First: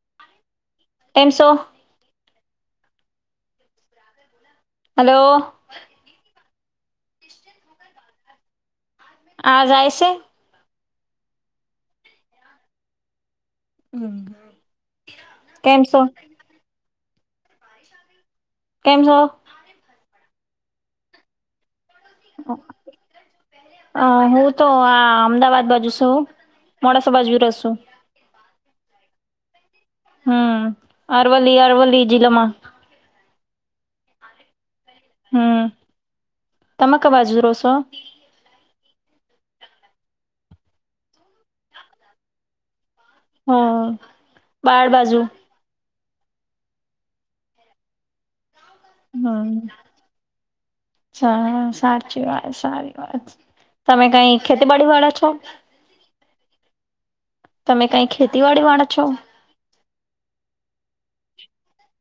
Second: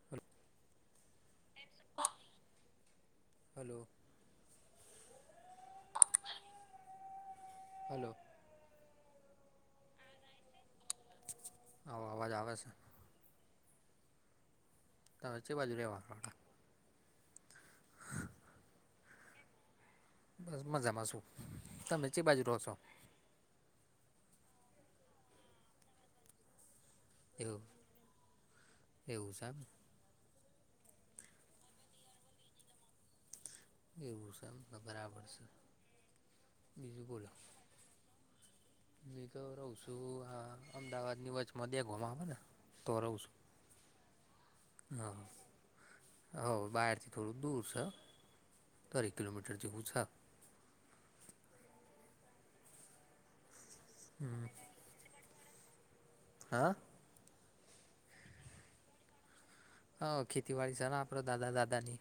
[unintelligible] [inaudible] એમસો hello hello hello આ જાય છે. આવ આવાજ આવે છે. હમ્મ તજ બાજુ આવ વારવા [inaudible] [unintelligible] કેમ છો બસ મજામાં શું તમેચી બાજુ રહો છો. અ હું તો આ અમદાવાદ બાજુ છું, મોડાસા બાજુ ર એવું શું એવું છે ને હમ્મ અરવલ્લી અરવલ્લી જિલ્લામાં એવુંષમને બરાબર છે તમ‌ બીજું કય બાજુ રોસો હ તો રહું છું આ અમદાવાદ ની વચમાં દ્યા ગુમાવા ને તો રહવું છું હમ બાર બાજુ હ બહારથી થોડું દૂર છે. દોઢેક હમ કિલોમીટર જેવું છે સાચી વાત સારી વાત તમે કઈ ખેતીબડી [unintelligible] વાળા છો? હા. તમે કઈ ખેતીવાડી વાળો છો? હા ખેતીવાડી છે ને આપણા દાદા દાદાની.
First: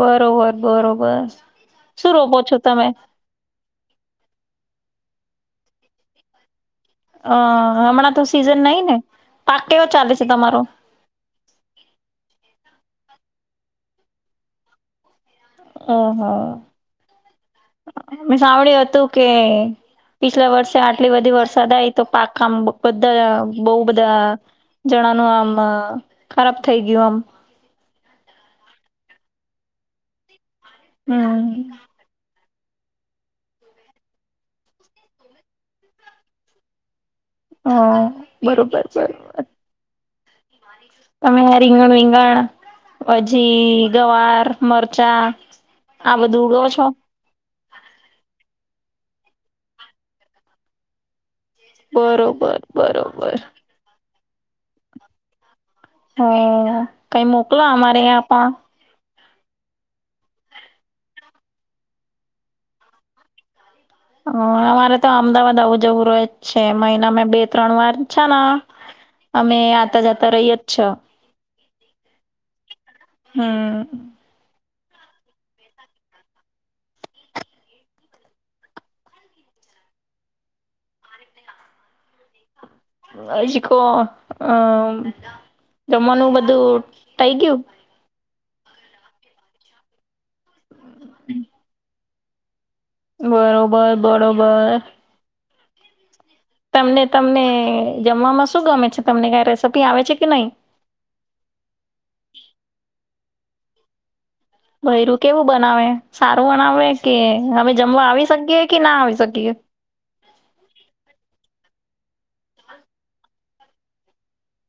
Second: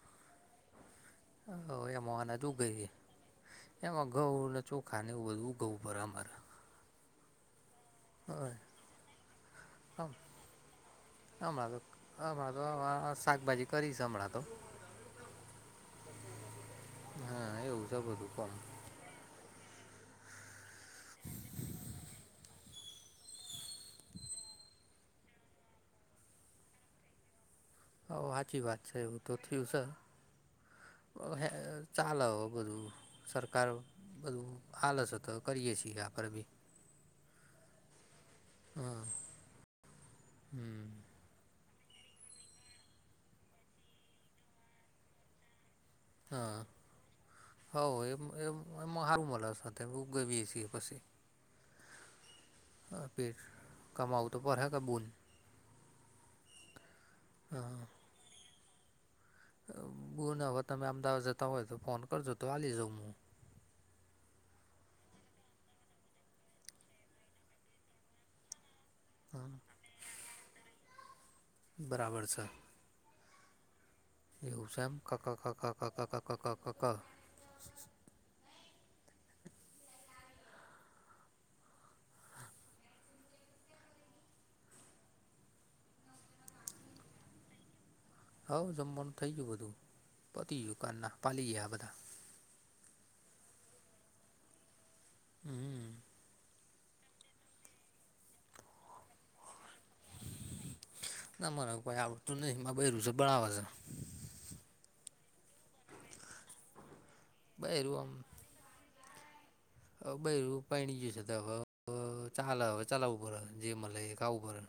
બરોબર બરોબર. હવે શું મોંને રોપો તું છો તમે કરીયે એમાં ઘઉં અને ચોખાને એવું બધું ઘઉં ભરવુ મારે હ હમણાં તો સીઝન આમ નહી ને પાક કેવો ચાલે છે તમારો? હમણાં તો હમણાં તો હ શાકભાજી કરીશ હમણાં તો ઓહો હા એવું છે બધું પણ. ઓકે. પીછલા વર્ષે આટલી બધી વરસાદ આવી તો પાક આમ બધા બહુ બધા જણાનું આમ ખરાબ થઇ ગયું આમ હો સાચી વાત છે એવું તો થિવ સ. આમ હમ ચાલો બધું સરકાર બધું આલસ તો કરીએ છીએ આપણે બી [inaudible] [unintelligible] હા બરોબર હા બરો હમ. તમે રીંગણ -વિગણ પછી ગવાર, મરચાં આ બધું ઊગવો છો? હોવે એમ એમ એમાં સારું મળે છે સાથે બી પણ ઉગ વીએ છીએ પછી બરોબર બરોબર. કમાઉ તો પડે ને બોન હ કઈ મોકલા અમારે આ પા બુન હવે તમે અમદાવાદ જતા હોય તો ફોન કરજો તો હાલી જઉ હું. હ અમારે તો અમદાવાદ આવું જવું રહ્યું જ છે મહિનામાંં બે ત્રણ વાર છે ને [unintelligible] [inaudible] [unintelligible] અમે આતા જતા રહીએ છ. બરાબર સે. હમ. એ હુંસામ કાકા કાકા કાકા કા ક ક કકા [unintelligible] [inaudible] [inaudible] [inaudible] જી કો અ જમવાનું બધું થઈ ગયું? હઉ જમવાનું થઈ ગયું બધું પતીયું કાનના પાલી ગયા બધા બરોબર બરોબર. હમ. તમને તમને જમવામાં શું ગમે છે તમને કાંઈ રેસીપી આવે છે કે નહીં? ના મરે કોઈ આવડતું નહીં મારું બૈરું છે બનાવે છે. બૈરું કેવું બનાવે સારું બનાવે કે અમે બૈરું જમવા આવી શકીએ કે ના આવી શકીએ? હ બૈરું પાયણી ગયું છે તો હાલ ચાલઉ પડે જે મળે એ ખાવું પડે. હ.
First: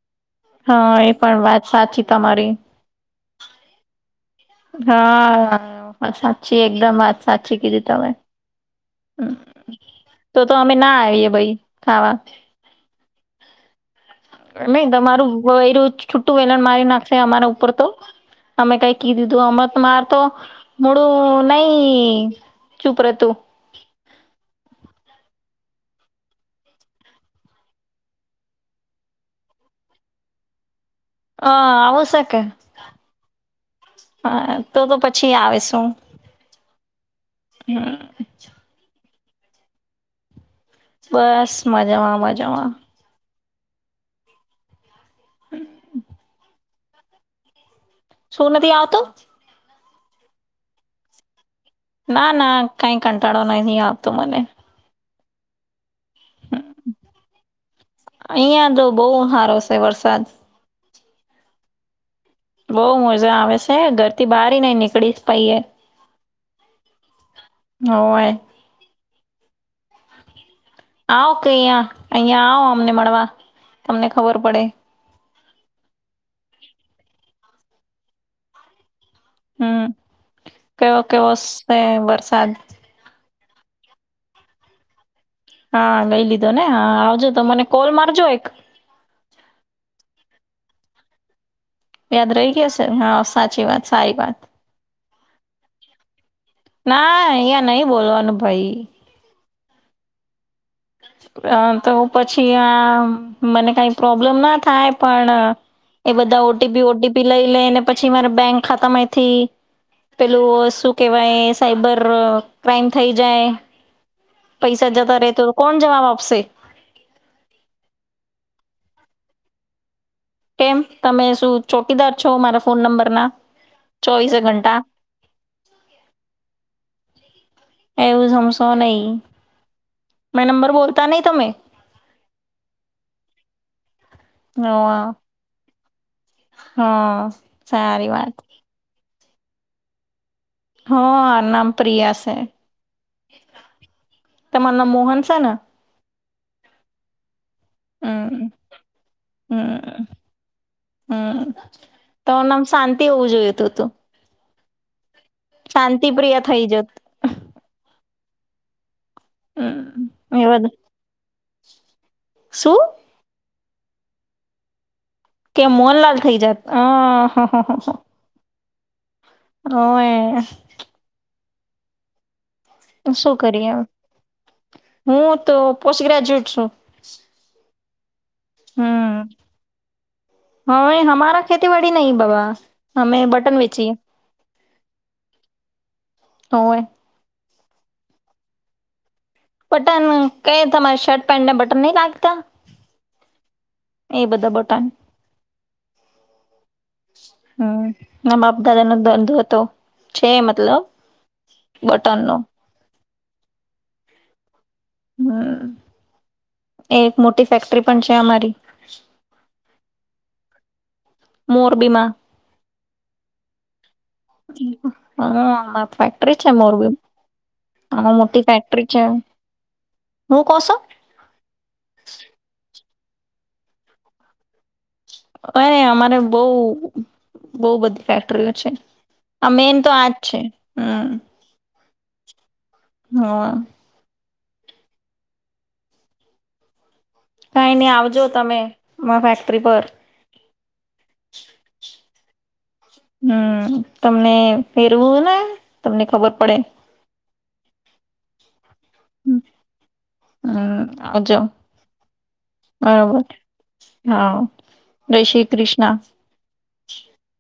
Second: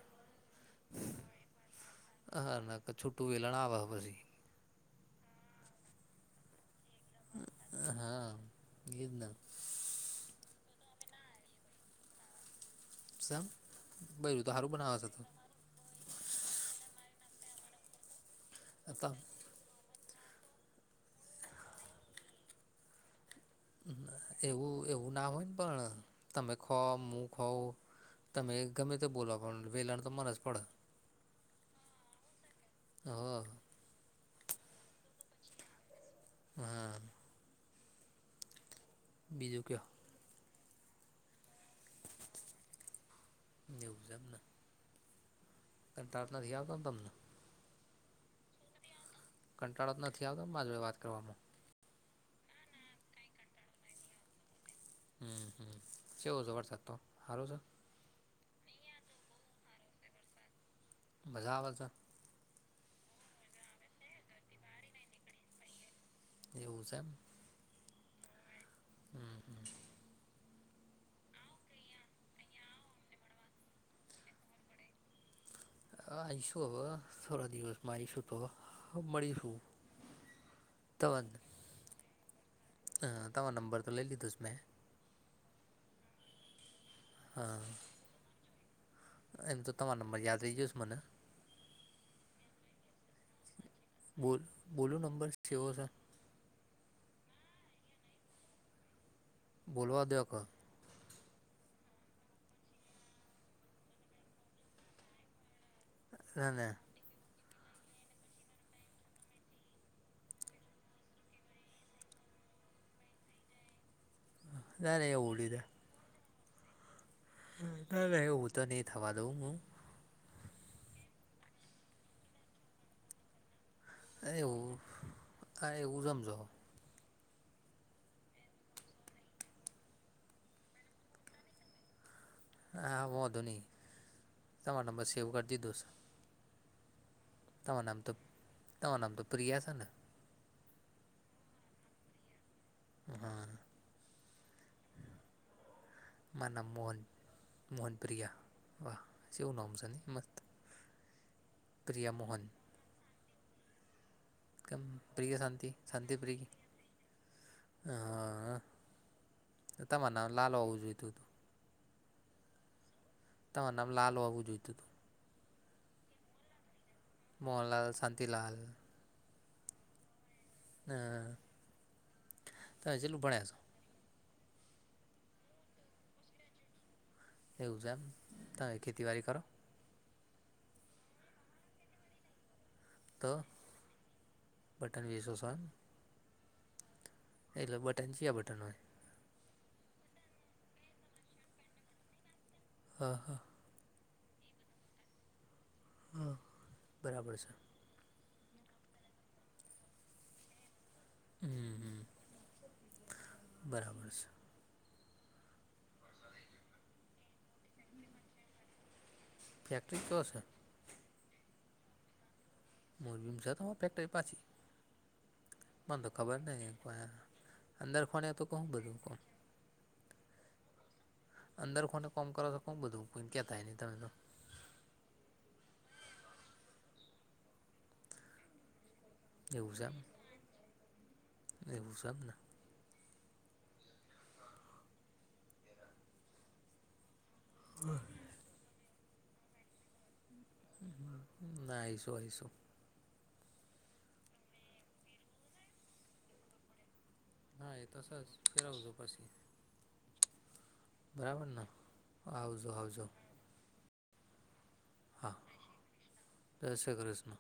હા એ પણ વાત સાચી તમારી. તો છુટું વેલણ આવ પછી હા સાચી એકદમ સાચું કીધી તમેય હા એ જ હ ને તો તો અમે ના આવીએ ભાઈ ખાવા સામ બજું તો સારું બનાવવા છે તો વેરું છુટું વેલણ મારી નાખશે અમારા ઉપર તો અમે કઈ તમ કી દીધું તું હમત મારતો મડું નહી ચુપ રે તુ એવું એવું ના હોય ને પણ તમે ખાઉ હું ખાઉ તમે ગમે તે બોલો પણ વેલાણ તો મરે જ પડે હ આવું શકે હ હા તો તો પછી આવે શું હા. હા. બીજું કયો બસ મજામાં મજામાં નેવજામના હમ. ક તાત નથી આવતો ને તમને શું નથી આવતું. કંટાળો જ નથી આવતો મા જોડે વાત કરવામાં ના ના કઈ કંટાળો નથી આવતો મને હમ હમ શવું છે વરસાદ તો સારું છે. અહિયાં તો બહુ સારો છે વરસાદ બજ આવત. બહુ મજા આવે છે ઘરથી બહાર નઈ નીકળી પાઈએ એવું છે એમ હય હમ હમ. આવ કે અહં અહં આવ અમને મળવા તમને ખબર પડે આઈશુ હ થોડા દિવસમાં આઈશુ તો મળી હમ કેવો કેવો છે વરસાદ હ તોવા નંબર તો લઈ લ લો ત મેં હા લઈ લીધો ને આવજો તો મને હા કોલ મારજો એક એમ તો તમારા નંબર યાદ રહી જશ મને યાદ રહી ગયા હ છે હા સાચી વાત સારી વાત બોલો નંબર છ ઓ સર ના અહીંયા નહી બોલવાનું ભાઈ બોલવા દક અ તો પછી આ મને કઈ પ્રોબ્લેમ ના થાય પણ એ બધા ના ના ઓટીપી ઓટીપી લઈ લે ને પછી મારે બેંક ખાતામાંથી પેલું શું કહેવાય સાયબર ક્રાાઈમ થઈ જાય પૈસા ના ના જતા એવું રહેતો તો લીધે કોણ જવાબ આપશે ના ના એવું તો નહી થવા દઉં હું. કેમ તમે શું ચોકીદાર છો મારા ફોન નંબર ના. એવું હ એવું રમજો એવું જમશો નહી મેં નંબર બોલતા નહીિ તમે હા મોોધની તમારા હ નંબર સેવ કરી દી દો સર હા તમારું નામ સારી તો વાત ત નામ તો પ્રિયા છેને હ આ નામ પ્રિયા છે હા તમાર નામ મોહન છે ને મા નામ મોહન હમ મોહનપ્રિયા વાહ એ ઉના હમ છેને એ મસ્ત હમ પ્રિયા મોહન તોનેમ શાંતિ હોવું જોયું તું તું કે પ્રિય શાંતિ શાંતિ પ્રિય પ્રિયા થઈ જત હા તમાર નામ હમ લાલ એવા હોવું જોઈતું હતું શું ત નામ લાલ વાવું જોઈતું હતું કે મોહનલાલ થઇ જાત હા. મોહનલાલ શાંતિલાલ [unintelligible] હા. તમે તો કેટલું શું ભણ્યા છો કરી હવે. હું તો પોસ્ટ ગ્રેજ્યુએટ સું. એવું છે એમ. તાય હમ ખેતીવાડી કરો? હવે હમારા ખેતીવાડી નહીં બાબા. હમે તો બટન વેચીએ, બટન વેચો છો એમ હોવે. એટલે બટન, ચ્યાં બટન હોય? બટન કે તમારે શર્ટ પેન્ટને બટન નહીં લાગતા. હા, હા. એ બધા બટન. હા બરાબર છે હમ્મ. મા બાપદાદા નો ધંધો હતો, છે મતલબ હમ હમ બટન નો. બરાબર છે. હમ્મ. એક મોટી ફેક્ટરી પણ છે અમારી. ફેક્ટરી તો છે મોરબીમાં. મોરબીમાં છે તો હા, માર મને તો ખબર ફેક્ટરી છે નહીં મોરબીમ. કોઈ અંદર આમાં ખોને તો મોટી કહું ફેક્ટરી બધું છે. કોમ હું કો છો? અંદર કોને કોમ કરો તો બધું કોઈ ક્યાં થાય નહી તમે તો. અરે અમારે બહુ બહુ બધી ફેક્ટરીઓ છે. આ મેન તો આજ છે હમ્મ. એવું સે એમ ને. હા. કાઈ નહી આવજો તમે માર ફેક્ટરી પર. હમ્મ હમ્મ ના આઈશું આઈશું. હમ્મ તમને પેરવું ને તમને ખબર પડે. હા એ છેજ. ફેરાવજો પછી. હમ આવજો બરાબર ના આવજો આવજો. બરોબર હા, જય હા શ્રી કૃષ્ણા. જય શ્રી કૃષ્ણ.